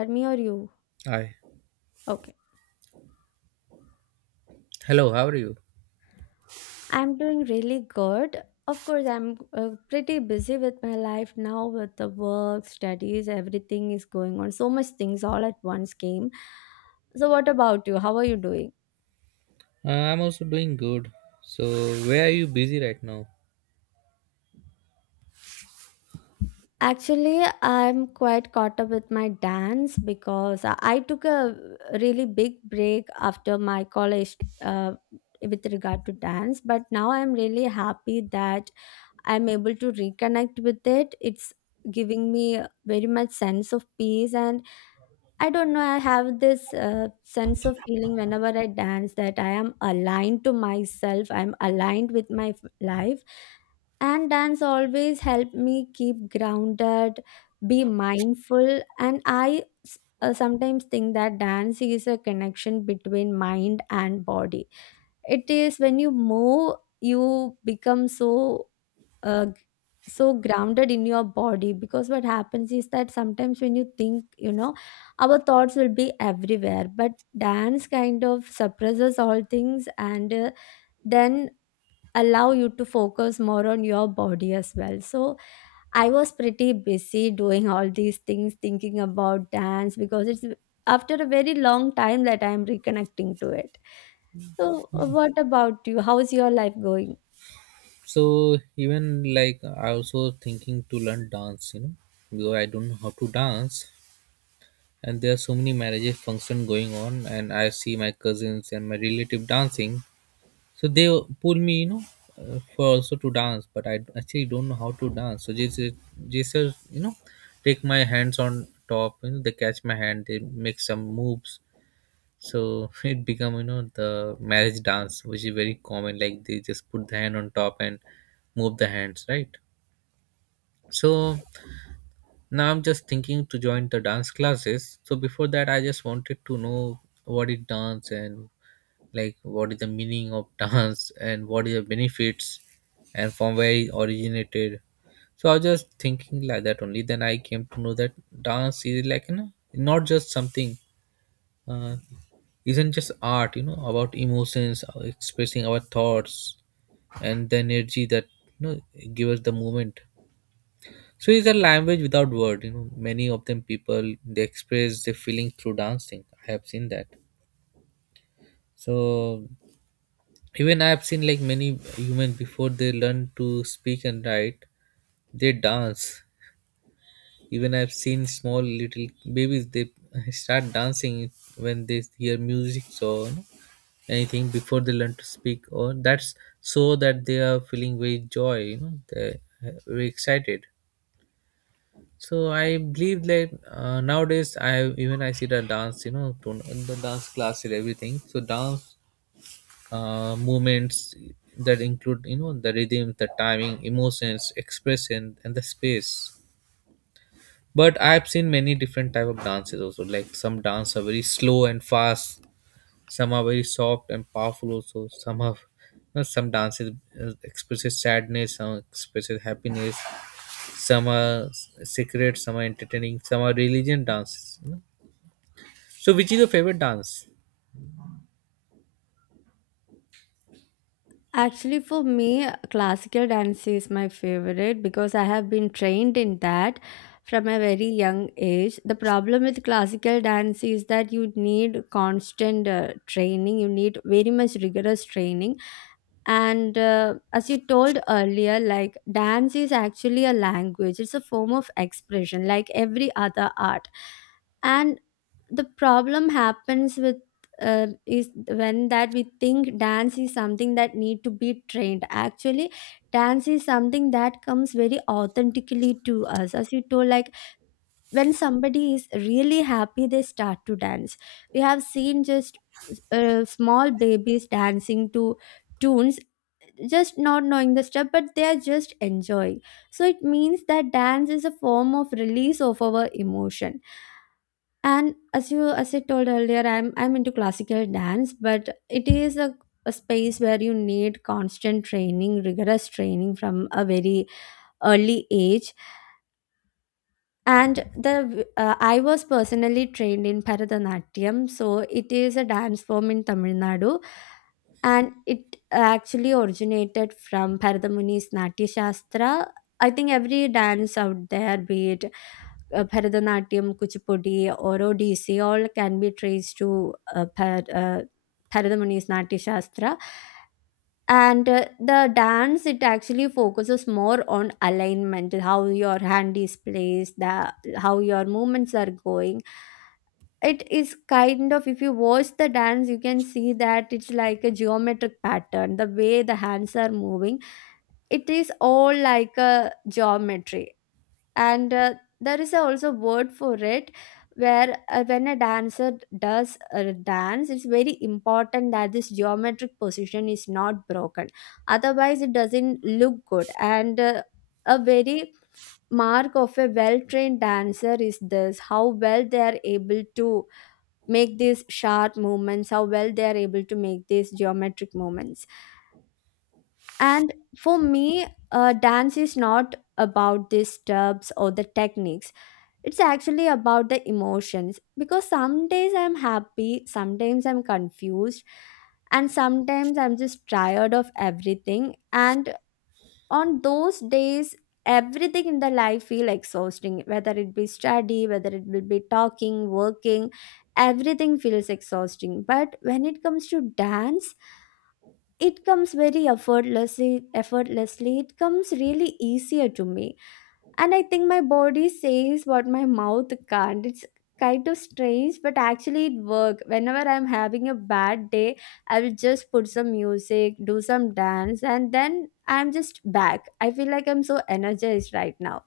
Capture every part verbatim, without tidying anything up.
Or me or you? Hi. Okay. Hello, how are you? I'm doing really good. Of course, I'm uh, pretty busy with my life now with the work, studies, everything is going on. So much things all at once came. So, what about you? How are you doing? Uh, I'm also doing good. So, where are you busy right now? Actually, I'm quite caught up with my dance because I I took a really big break after my college uh, with regard to dance, but now I'm really happy that I'm able to reconnect with it. It's giving me a very much sense of peace. And I don't know, I have this uh, sense of feeling whenever I dance that I am aligned to myself, I'm aligned with my f- life. And dance always helped me keep grounded, be mindful. And i s- uh, sometimes think that dance is a connection between mind and body. It is when you move, you become so uh, g- so grounded in your body, because what happens is that sometimes when you think you know our thoughts will be everywhere, but dance kind of suppresses all things and uh, then allow you to focus more on your body as well. So I was pretty busy doing all these things, thinking about dance, because it's after a very long time that I'm reconnecting to it. So, uh, what about you? How's your life going? So, even like I also thinking to learn dance, you know, because I don't know how to dance, and there are so many marriages function going on, and I see my cousins and my relative dancing. So they pull me, you know, uh, for also to dance, but I actually don't know how to dance. So just just you know, take my hands on top, you know, they catch my hand, they make some moves so it become you know the marriage dance which is very common like they just put the hand on top and move the hands right. So now I'm just thinking to join the dance classes. So before that I just wanted to know what is dance and like what is the meaning of dance and what is the benefits and from where it originated. So I was just thinking like that only then I came to know that dance is like you know not just something. Uh, isn't just art you know about emotions uh, expressing our thoughts and the energy that you know give us the moment. So it's a language without word you know many of them people they express their feeling through dancing, I have seen that. So even I have seen like many humans before they learn to speak and write they dance. Even I've seen small little babies they start dancing when they hear music so you know, anything before they learn to speak or that's so that they are feeling very joy you know they're very excited. So I believe like uh, nowadays i even i see the dance you know to- in the dance class and everything so dance uh, movements that include you know the rhythm the timing emotions expression and the space. But I've seen many different type of dances also like some dance are very slow and fast, some are very soft and powerful also, some have you know, some dances uh, expresses sadness, some expresses happiness, some are s- secret, some are entertaining, some are religion dances you know. So which is your favorite dance? Actually, for me, classical dance is my favorite, because I have been trained in that from a very young age. The problem with classical dance is that you need constant uh, training, you need very much rigorous training. And uh, as you told earlier, like dance is actually a language, it's a form of expression, like every other art. And the problem happens with uh, is when that we think dance is something that need to be trained. Actually dance is something that comes very authentically to us, as you told, like when somebody is really happy, they start to dance. We have seen just uh, small babies dancing to tunes, just not knowing the step, but they are just enjoying. So it means that dance is a form of release of our emotion. And as you as I told earlier, i'm i'm into classical dance, but it is a, a space where you need constant training, rigorous training from a very early age. And the uh, I was personally trained in Bharatanatyam, so it is a dance form in Tamil Nadu, and it actually originated from Bharatamuni's Natya Shastra. I think every dance out there, be it uh, Bharatanatyam, Kuchipudi, or Odissi, all can be traced to uh, Bhar- uh, Bharatamuni's Natya Shastra. And uh, the dance, it actually focuses more on alignment, how your hand is placed, the how your movements are going. It is kind of, if you watch the dance, you can see that it's like a geometric pattern, the way the hands are moving. It is all like a geometry. And uh, there is a also word for it, where uh, when a dancer does a dance, it's very important that this geometric position is not broken, otherwise it doesn't look good. And uh, a very mark of a well trained dancer is this, how well they are able to make these sharp movements, how well they are able to make these geometric movements. And for me, uh, dance is not about these steps or the techniques, it's actually about the emotions, because some days I'm happy, sometimes I'm confused, and sometimes I'm just tired of everything. And on those days, everything in the life feel exhausting, whether it be study, whether it will be talking, working, everything feels exhausting. But when it comes to dance, it comes very effortlessly effortlessly it comes really easier to me. And I think my body says what my mouth can't. It's kind of strange, but actually it works. Whenever I'm having a bad day, I will just put some music, do some dance, and then I'm just back. I feel like I'm so energized right now.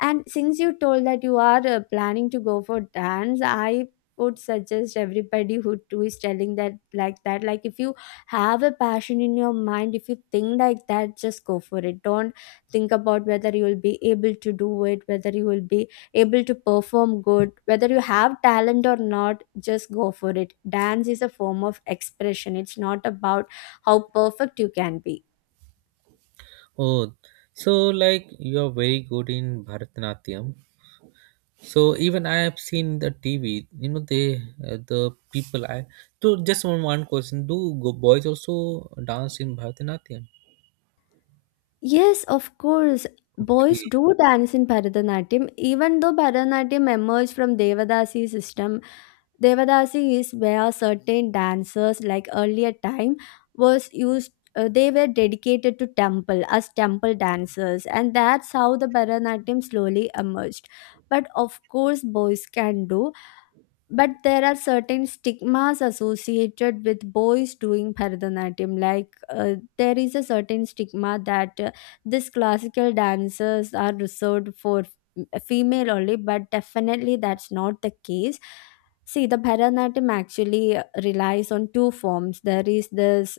And since you told that you are uh, planning to go for dance, I would suggest everybody who too is telling that, like that, like if you have a passion in your mind, if you think like that, just go for it. Don't think about whether you will be able to do it, whether you will be able to perform good, whether you have talent or not, just go for it. Dance is a form of expression, it's not about how perfect you can be. Oh, so like you are very good in Bharatanatyam. So even I have seen the TV you know they uh, the people I so just one one question, do go boys also dance in Bharatanatyam? Yes, of course. Boys Okay. do dance in Bharatanatyam, even though Bharatanatyam emerged from Devadasi system. Devadasi is where certain dancers, like earlier time, was used. Uh, they were dedicated to temple as temple dancers, and that's how the Bharatanatyam slowly emerged. But of course, boys can do, but there are certain stigmas associated with boys doing Bharatanatyam. Like uh, there is a certain stigma that uh, these classical dances are reserved for f- uh, female only, but definitely that's not the case. See, the Bharatanatyam actually uh, relies on two forms. There is this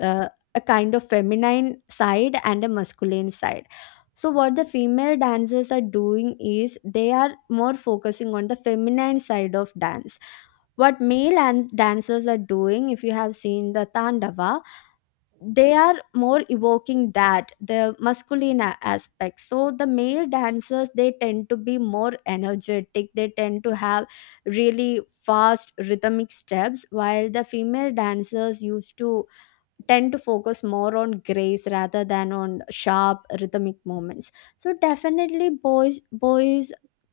uh, a kind of feminine side and a masculine side. So what the female dancers are doing is they are more focusing on the feminine side of dance. What male and dancers are doing, if you have seen the tandava, they are more evoking that the masculine a- aspect. So the male dancers, they tend to be more energetic, they tend to have really fast rhythmic steps, while the female dancers used to tend to focus more on grace rather than on sharp rhythmic movements. So definitely boys boys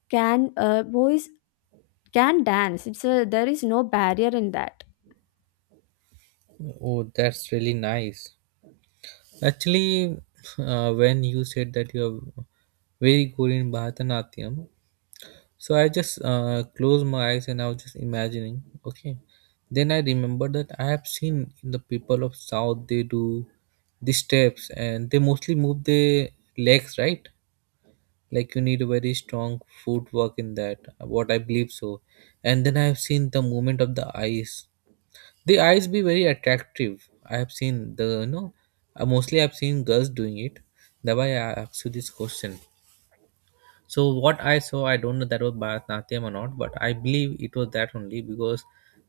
can, uh, boys can dance. It's a, there is no barrier in that. Oh, that's really nice. Actually, uh, when you said that you are very good in Bharatanatyam, so I just uh, closed my eyes and I was just imagining. Okay, then I remember that I have seen in the people of South they do the steps and they mostly move their legs, right? Like you need a very strong footwork in that. What I believe so, and then I have seen the movement of the eyes the eyes be very attractive. I have seen the no, uh, mostly I've seen girls doing it. That's why I asked you this question. So what I saw, I don't know that was Bharatanatyam or not, but I believe it was that only because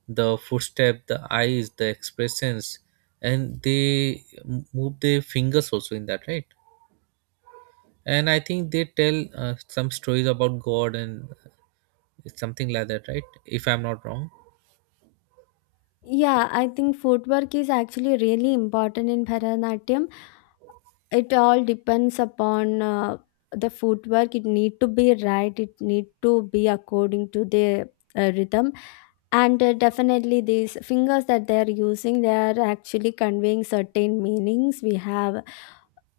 the footstep, the eyes, the expressions, and they m- move their fingers also in that, right? And I think they tell uh, some stories about God and something like that, right? If I'm not wrong. Yeah, I think footwork is actually really important in Bharatanatyam. It all depends upon uh, the footwork, it need to be right, it need to be according to the uh, rhythm. And uh, definitely these fingers that they are using, they are actually conveying certain meanings. We have,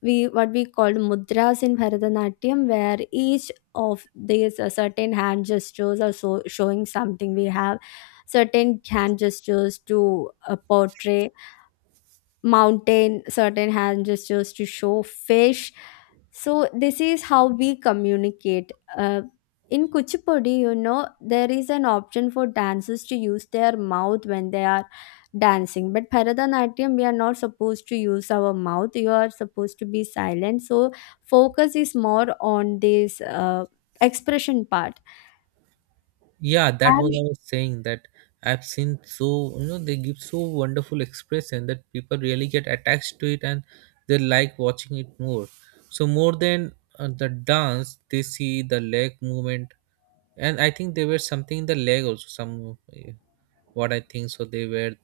we what we called mudras in Bharatanatyam, where each of these uh, certain hand gestures are so showing something. We have certain hand gestures to uh, portray mountain, certain hand gestures to show fish, so this is how we communicate. Uh, in Kuchipudi, you know, there is an option for dancers to use their mouth when they are dancing. But Bharatanatyam, we are not supposed to use our mouth. You are supposed to be silent. So focus is more on this uh, expression part. Yeah, that was And I was saying that I've seen so you know they give so wonderful expression that people really get attached to it and they like watching it more. So more than uh, the dance, they see the leg movement, and I think they were something in the leg also. Some uh, what I think so they were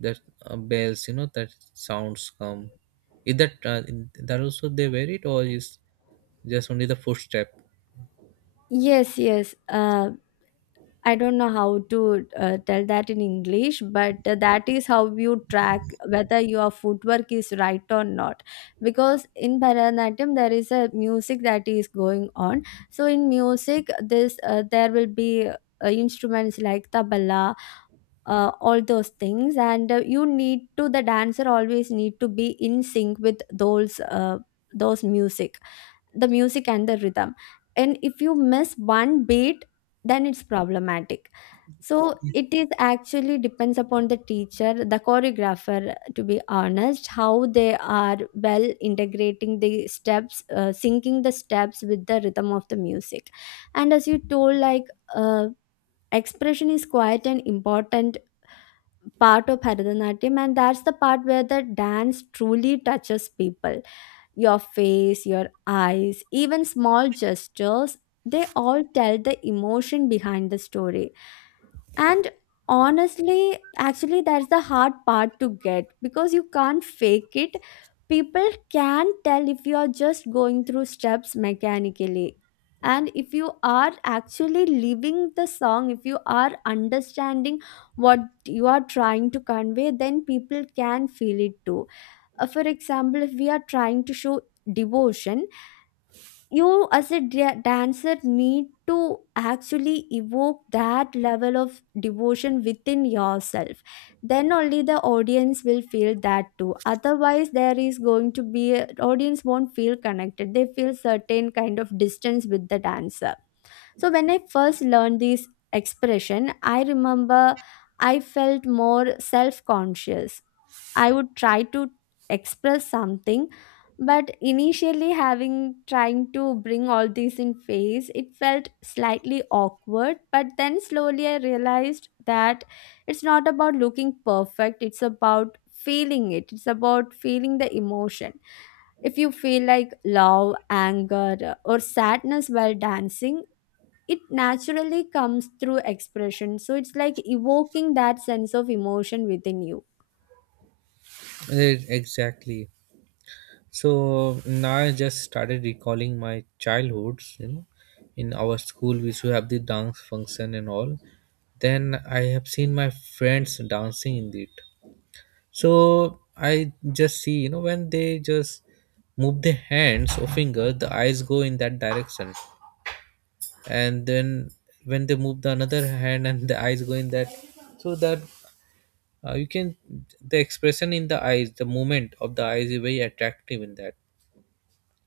the uh, bells, you know that sounds come. Is that uh, in, that also they wear it or is just only the footstep? yes, yes. Uh, I don't know how to uh, tell that in English, but uh, that is how you track whether your footwork is right or not. Because in Bharatanatyam, there is a music that is going on. So in music, this uh, there will be uh, instruments like tabla, uh, all those things, and uh, you need to, the dancer always need to be in sync with those uh, those music, the music and the rhythm. And if you miss one beat, then it's problematic. So it is actually depends upon the teacher, the choreographer, to be honest, how they are well integrating the steps, uh, syncing the steps with the rhythm of the music. And as you told, like uh, expression is quite an important part of Bharatanatyam, and that's the part where the dance truly touches people. Your face, your eyes, even small gestures, they all tell the emotion behind the story. And honestly, actually, that's the hard part to get, because you can't fake it. People can tell if you are just going through steps mechanically. And if you are actually living the song, if you are understanding what you are trying to convey, then people can feel it too. Uh, for example, if we are trying to show devotion, you as a da- dancer need to actually evoke that level of devotion within yourself. Then only the audience will feel that too. Otherwise, there is going to be a, audience won't feel connected. They feel certain kind of distance with the dancer. So when I first learned this expression, I remember I felt more self-conscious. I would try to express something, but initially having trying to bring all this in face, it felt slightly awkward, but then slowly I realized that it's not about looking perfect, it's about feeling it. It's about feeling the emotion. If you feel like love, anger, or sadness while dancing, it naturally comes through expression. So it's like evoking that sense of emotion within you. Eh, exactly. So now I just started recalling my childhoods, you know, in our school we used to have the dance function and all. Then I have seen my friends dancing in it. So I just see, you know, when they just move their hands or finger, the eyes go in that direction. And then when they move the another hand and the eyes go in that so that uh, you can the expression in the eyes, the movement of the eyes is very attractive in that.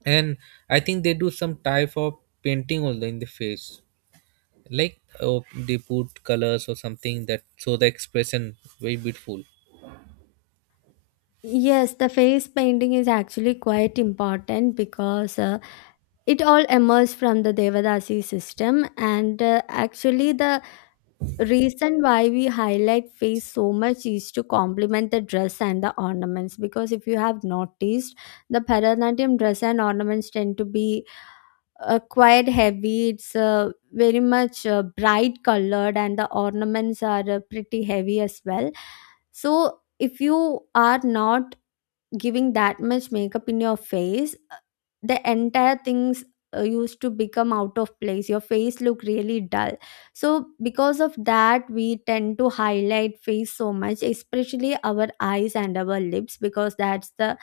And I think they do some type of painting also in the face like oh, they put colors or something that show the expression very beautiful. Yes, the face painting is actually quite important, because uh, it all emerged from the Devadasi system. And uh, actually the reason why we highlight face so much is to complement the dress and the ornaments, because if you have noticed, the Bharatanatyam dress and ornaments tend to be uh, quite heavy. It's uh, very much uh, bright colored, and the ornaments are uh, pretty heavy as well. So, if you are not giving that much makeup in your face, uh, the entire things uh, used to become out of place. Your face look really dull, so because of that we tend to highlight face so much, especially our eyes and our lips, because that's the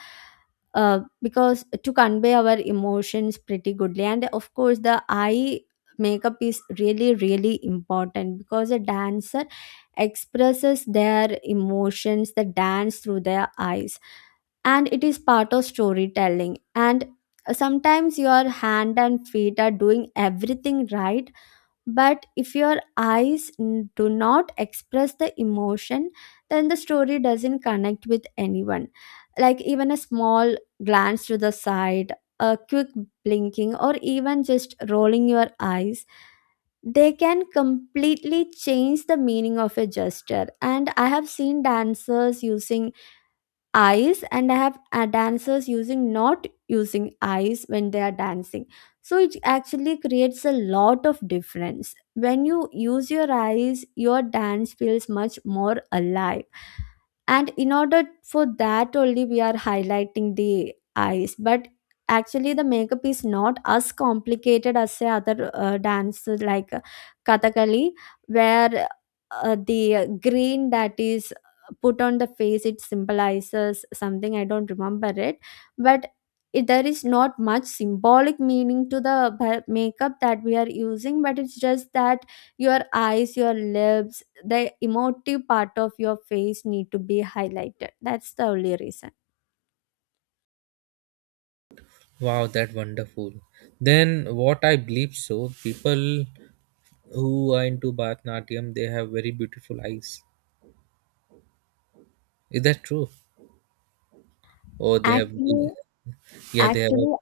uh, because to convey our emotions pretty goodly. And of course the eye makeup is really really important because a dancer expresses their emotions, the dance, through their eyes, and it is part of storytelling. And sometimes your hand and feet are doing everything right, but if your eyes n- do not express the emotion, then the story doesn't connect with anyone. Like even a small glance to the side, a quick blinking, or even just rolling your eyes, they can completely change the meaning of a gesture. And I have seen dancers using eyes, and I have uh, dancers using, not using eyes when they are dancing. So it actually creates a lot of difference. When you use your eyes, your dance feels much more alive, and in order for that only we are highlighting the eyes. But actually the makeup is not as complicated as, say, other uh, dances like uh, Kathakali, where uh, the green that is put on the face, it symbolizes something. I don't remember it. But it, there is not much symbolic meaning to the ba- makeup that we are using, but it's just that your eyes, your lips, the emotive part of your face need to be highlighted. That's the only reason. Wow, that wonderful. Then what I believe so people who are into Bharatanatyam they have very beautiful eyes, is that true or they have Actually, yeah they have a, actually,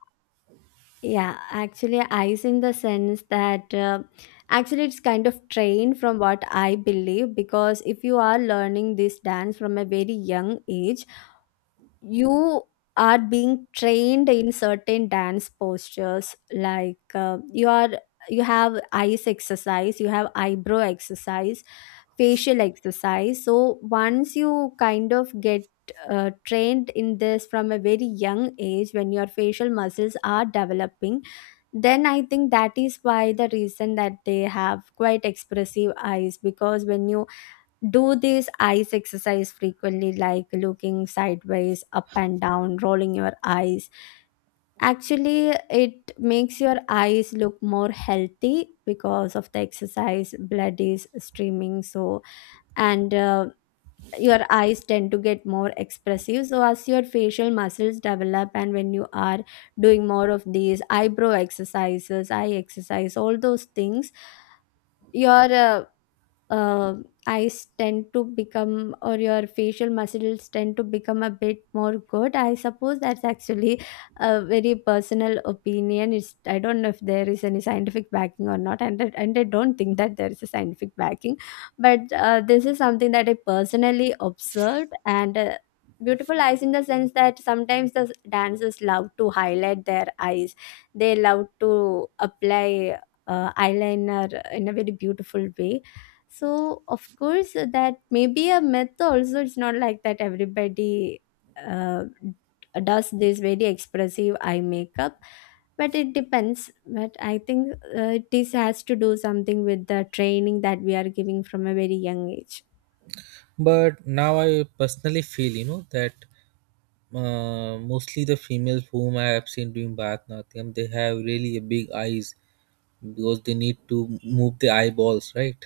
yeah, actually eyes in the sense that, uh, actually it's kind of trained, from what I believe, because if you are learning this dance from a very young age, you are being trained in certain dance postures. Like uh, you are, you have eyes exercise, you have eyebrow exercise, facial exercise. So once you kind of get uh, trained in this from a very young age, when your facial muscles are developing, then I think that is why, the reason that they have quite expressive eyes, because when you do this eyes exercise frequently, like looking sideways, up and down, rolling your eyes, actually it makes your eyes look more healthy because of the exercise. Blood is streaming, so, and uh, your eyes tend to get more expressive. So as your facial muscles develop, and when you are doing more of these eyebrow exercises, eye exercise, all those things, your uh, uh, eyes tend to become, or your facial muscles tend to become a bit more good, I suppose. That's actually a very personal opinion. It's, I don't know if there is any scientific backing or not, and, I- and I don't think that there is a scientific backing, but uh, this is something that I personally observed. And uh, beautiful eyes in the sense that sometimes the dancers love to highlight their eyes, they love to apply uh, eyeliner in a very beautiful way. So, of course, uh, that may be a myth also. It's not like that everybody uh, does this very expressive eye makeup, but it depends. But I think uh, this has to do something with the training that we are giving from a very young age. but now I personally feel you know that uh, mostly the females whom I have seen doing Bharatanatyam, they have really a big eyes because they need to move the eyeballs, right?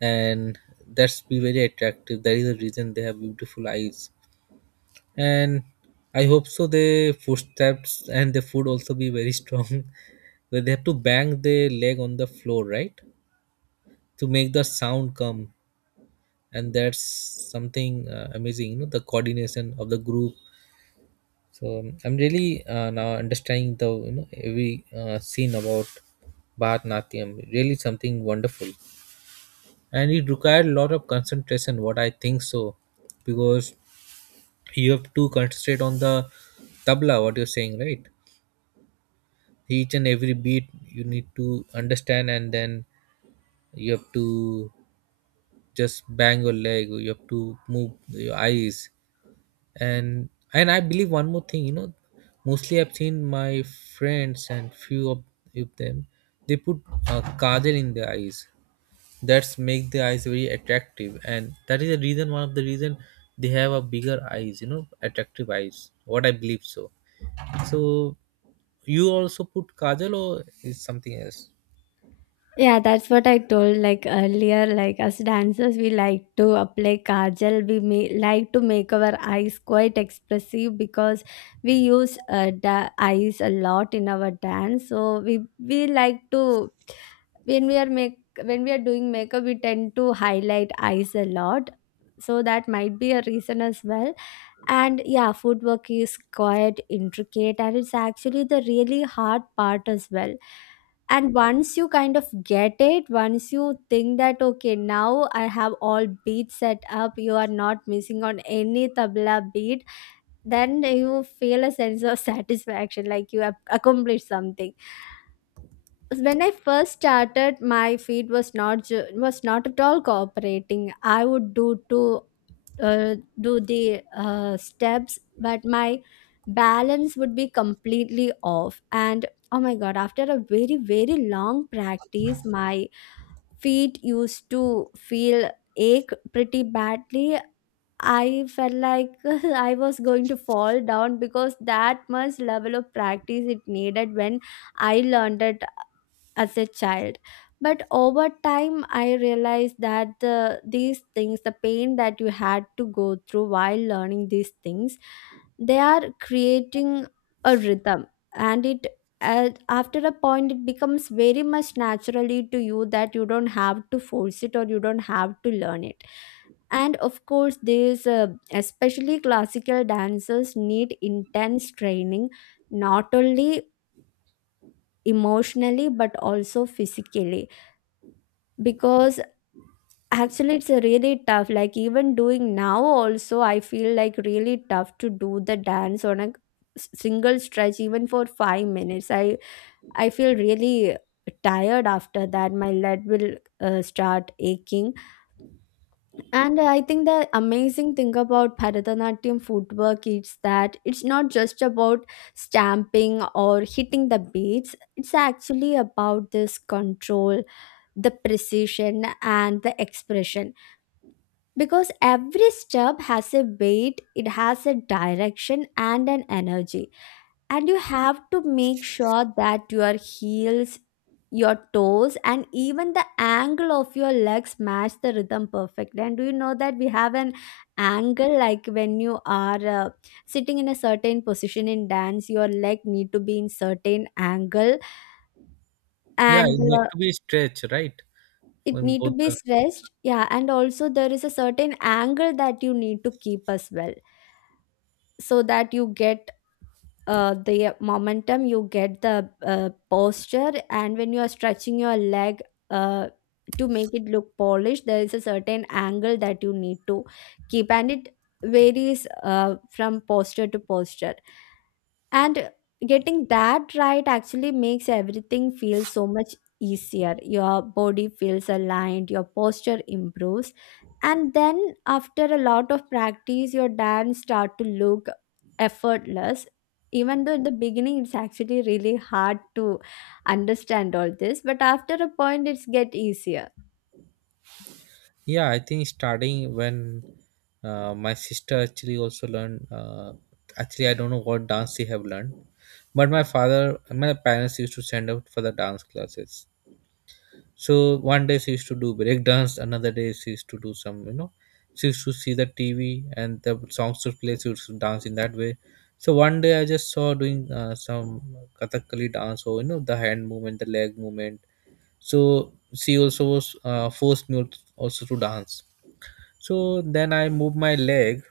And that's be very attractive. That is the reason they have beautiful eyes. And I hope so. Their footsteps and the foot also be very strong, where they have to bang their leg on the floor, right, to make the sound come. And that's something uh, amazing. You know, the coordination of the group. So um, I'm really uh, now understanding the you know every uh, scene about Bharatanatyam. Really something wonderful, and it required a lot of concentration. What I think so, because you have to concentrate on the tabla. What you're saying, right? Each and every beat you need to understand, and then you have to just bang your leg. You have to move your eyes. and and I believe one more thing you know mostly I've seen my friends and few of, of them they put uh, kajal in their eyes that's make the eyes very attractive and that is the reason, one of the reason they have a bigger eyes you know attractive eyes what I believe so. So you also put kajal or is something else? Yeah, that's what I told like earlier. Like as dancers, we like to apply kajal. We may, like, to make our eyes quite expressive, because we use uh, da- eyes a lot in our dance. So we we like to, when we are make, when we are doing makeup, we tend to highlight eyes a lot. So that might be a reason as well. And yeah, footwork is quite intricate, and it's actually the really hard part as well. And once you kind of get it, once you think that, okay, now I have all beats set up, you are not missing on any tabla beat, then you feel a sense of satisfaction, like you have accomplished something. When I first started, my feet was not ju- was not at all cooperating. I would do two, uh, do the uh, steps, but my balance would be completely off. And oh my god, after a very very long practice, my feet used to feel ache pretty badly. I felt like I was going to fall down, because that much level of practice it needed when I learned it as a child. But over time I realized that the, these things, the pain that you had to go through while learning these things, they are creating a rhythm. And it, uh, after a point, it becomes very much naturally to you, that you don't have to force it or you don't have to learn it. And of course these uh, especially classical dancers need intense training, not only emotionally but also physically, because actually it's a really tough. Like, even doing now also, I feel like really tough to do the dance on a s- single stretch even for five minutes. I i feel really tired after that. My leg will uh, start aching. And I think the amazing thing about Bharatanatyam footwork is that it's not just about stamping or hitting the beats. It's actually about this control, the precision, and the expression, because every step has a weight, it has a direction and an energy. And you have to make sure that your heels, your toes, and even the angle of your legs match the rhythm perfectly. And do you know that we have an angle, like when you are uh, sitting in a certain position in dance, your leg need to be in certain angle. Yeah, And it need uh, to be stretched right it on need to both be the. stressed. Yeah, and also there is a certain angle that you need to keep as well, so that you get uh, the momentum, you get the uh, posture. And when you are stretching your leg, uh, to make it look polished, there is a certain angle that you need to keep, and it varies uh, from posture to posture. And getting that right actually makes everything feel so much easier. Your body feels aligned, your posture improves, and then after a lot of practice, your dance start to look effortless, even though in the beginning it's actually really hard to understand all this. But after a point, it's get easier. Yeah, I think starting when uh, my sister actually also learned. Uh, actually, I don't know what dance they have learned, but my father, my parents used to send out for the dance classes. So one day she used to do break dance, another day she used to do some, you know, she used to see the T V and the songs would play. She used to dance in that way. So one day I just saw doing uh, some Kathakali dance, or you know, the hand movement, the leg movement. So she also was uh, forced me also to dance. So then I moved my leg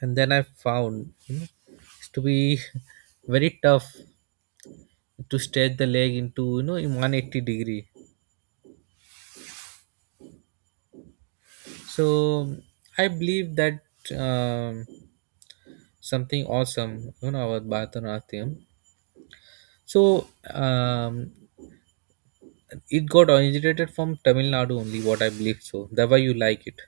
and then I found you know it's to be very tough to stretch the leg into you know in one hundred eighty degree. So I believe that um, something awesome you know about Bharatanatyam. So um, it got originated from Tamil Nadu only what I believe so, that why you like it.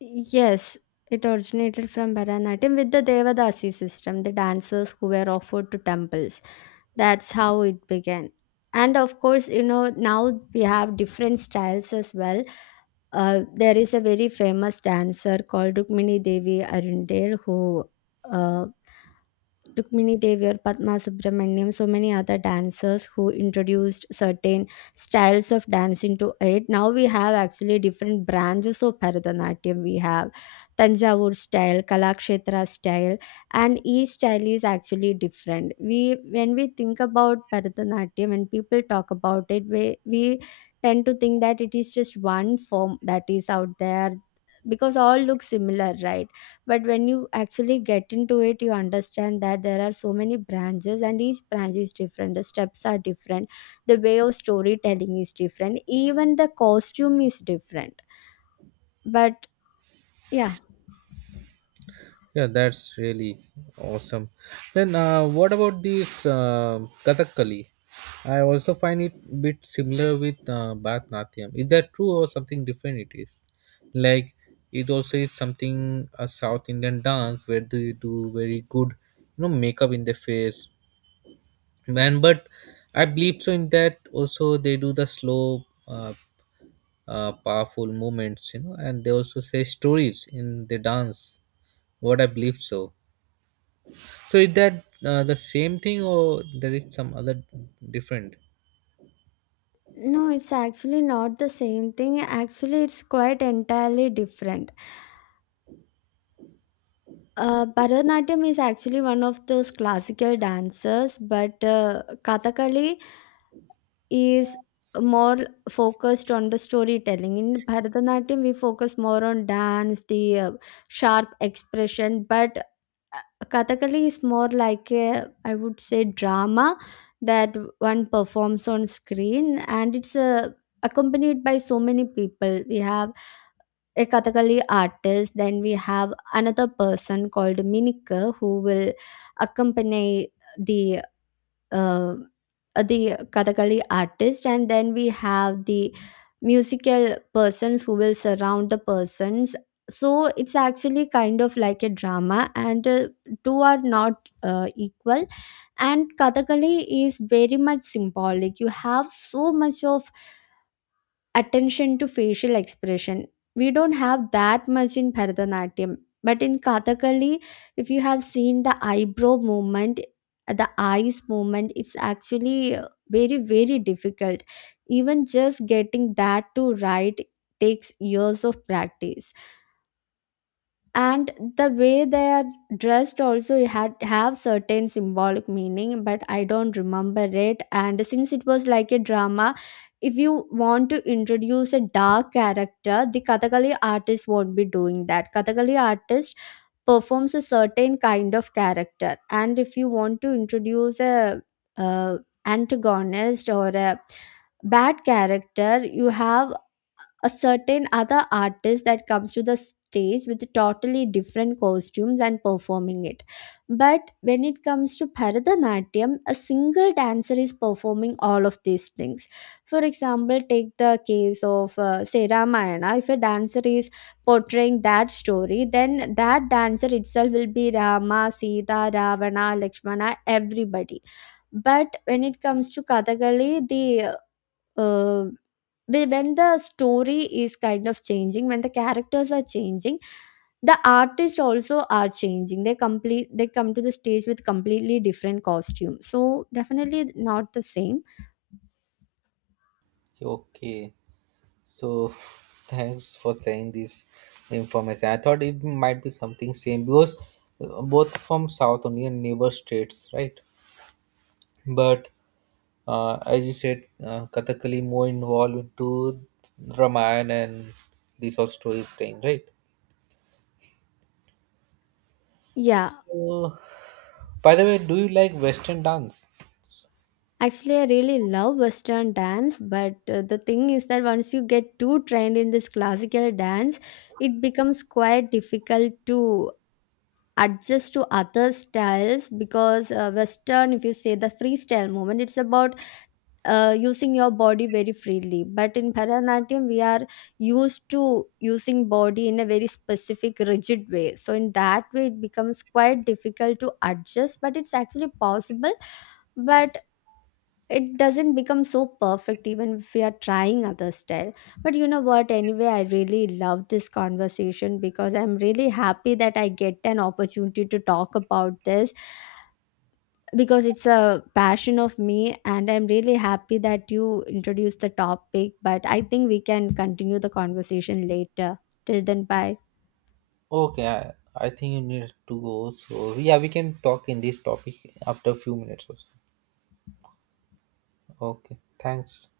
Yes, it originated from Bharatanatyam with the Devadasi system, the dancers who were offered to temples. That's how it began. And of course, you know, now we have different styles as well. Uh, there is a very famous dancer called Rukmini Devi Arundel, who uh, Rukmini Deviar, Padma Subramaniam, so many other dancers who introduced certain styles of dance into it. Now we have actually different branches of Bharatanatyam. We have Tanjavur style, Kalakshetra style, and each style is actually different. We, when we think about Bharatanatyam, when people talk about it, we we tend to think that it is just one form that is out there, because all look similar, right? But when you actually get into it, you understand that there are so many branches, and each branch is different. The steps are different, the way of storytelling is different, even the costume is different. But yeah. Yeah, that's really awesome. Then, uh, what about this uh, Kathakali? I also find it bit similar with uh, Bharatanatyam. Is that true or something different? It is like it also is something a South Indian dance where they do very good, you know, makeup in their face. Man, but I believe so in that also they do the slow, uh, uh, powerful movements, you know, and they also say stories in the dance. What I believe so. So is that uh, the same thing or there is some other different? No, it's actually not the same thing. Actually, it's quite entirely different. uh, Bharatanatyam is actually one of those classical dances, but uh, Kathakali is more focused on the storytelling. In Bharatanatyam, we focus more on dance, the uh, sharp expression. But uh, Kathakali is more like a, I would say, drama that one performs on screen, and it's uh, accompanied by so many people. We have a Kathakali artist, then we have another person called Minika who will accompany the uh, the Kathakali artist, and then we have the musical persons who will surround the persons. So it's actually kind of like a drama, and uh, two are not uh, equal. And Kathakali is very much symbolic. You have so much of attention to facial expression. We don't have that much in Bharatanatyam. But in Kathakali, if you have seen the eyebrow movement, the eyes movement, it's actually uh, very, very difficult. Even just getting that to right takes years of practice. And the way they are dressed also had have certain symbolic meaning, but I don't remember it. And since it was like a drama, if you want to introduce a dark character, the Kathakali artist won't be doing that. Kathakali artist performs a certain kind of character, and if you want to introduce a uh, antagonist or a bad character, you have a certain other artist that comes to the stage with totally different costumes and performing it. But when it comes to Bharatanatyam, a single dancer is performing all of these things. For example, take the case of uh, say, Ramayana. If a dancer is portraying that story, then that dancer itself will be Rama, Sita, Ravana, Lakshmana, everybody. But when it comes to Kathakali, the uh, whe- when the story is kind of changing, when the characters are changing, the artists also are changing. They complete, they come to the stage with completely different costume. So definitely not the same. Okay, so thanks for sharing this information. I thought it might be something same because uh, both from South India and neighbor states, right? But uh, as you said, uh, Kathakali more involved into Ramayana and this whole story thing, right? Yeah, So, by the way, do you like Western dance? actually I really love Western dance, but uh, the thing is that once you get too trained in this classical dance, it becomes quite difficult to adjust to other styles, because uh, Western, if you say the freestyle movement, it's about uh, using your body very freely, but in Bharatanatyam we are used to using body in a very specific rigid way. So in that way it becomes quite difficult to adjust, but it's actually possible. But it doesn't become so perfect even if we are trying other style. But you know what, anyway, I really love this conversation, because I'm really happy that I get an opportunity to talk about this, because it's a passion of me. And I'm really happy that you introduced the topic, but I think we can continue the conversation later. Till then, bye. Okay, I, I think you need to go. So yeah, we can talk in this topic after a few minutes or so. Okay, thanks.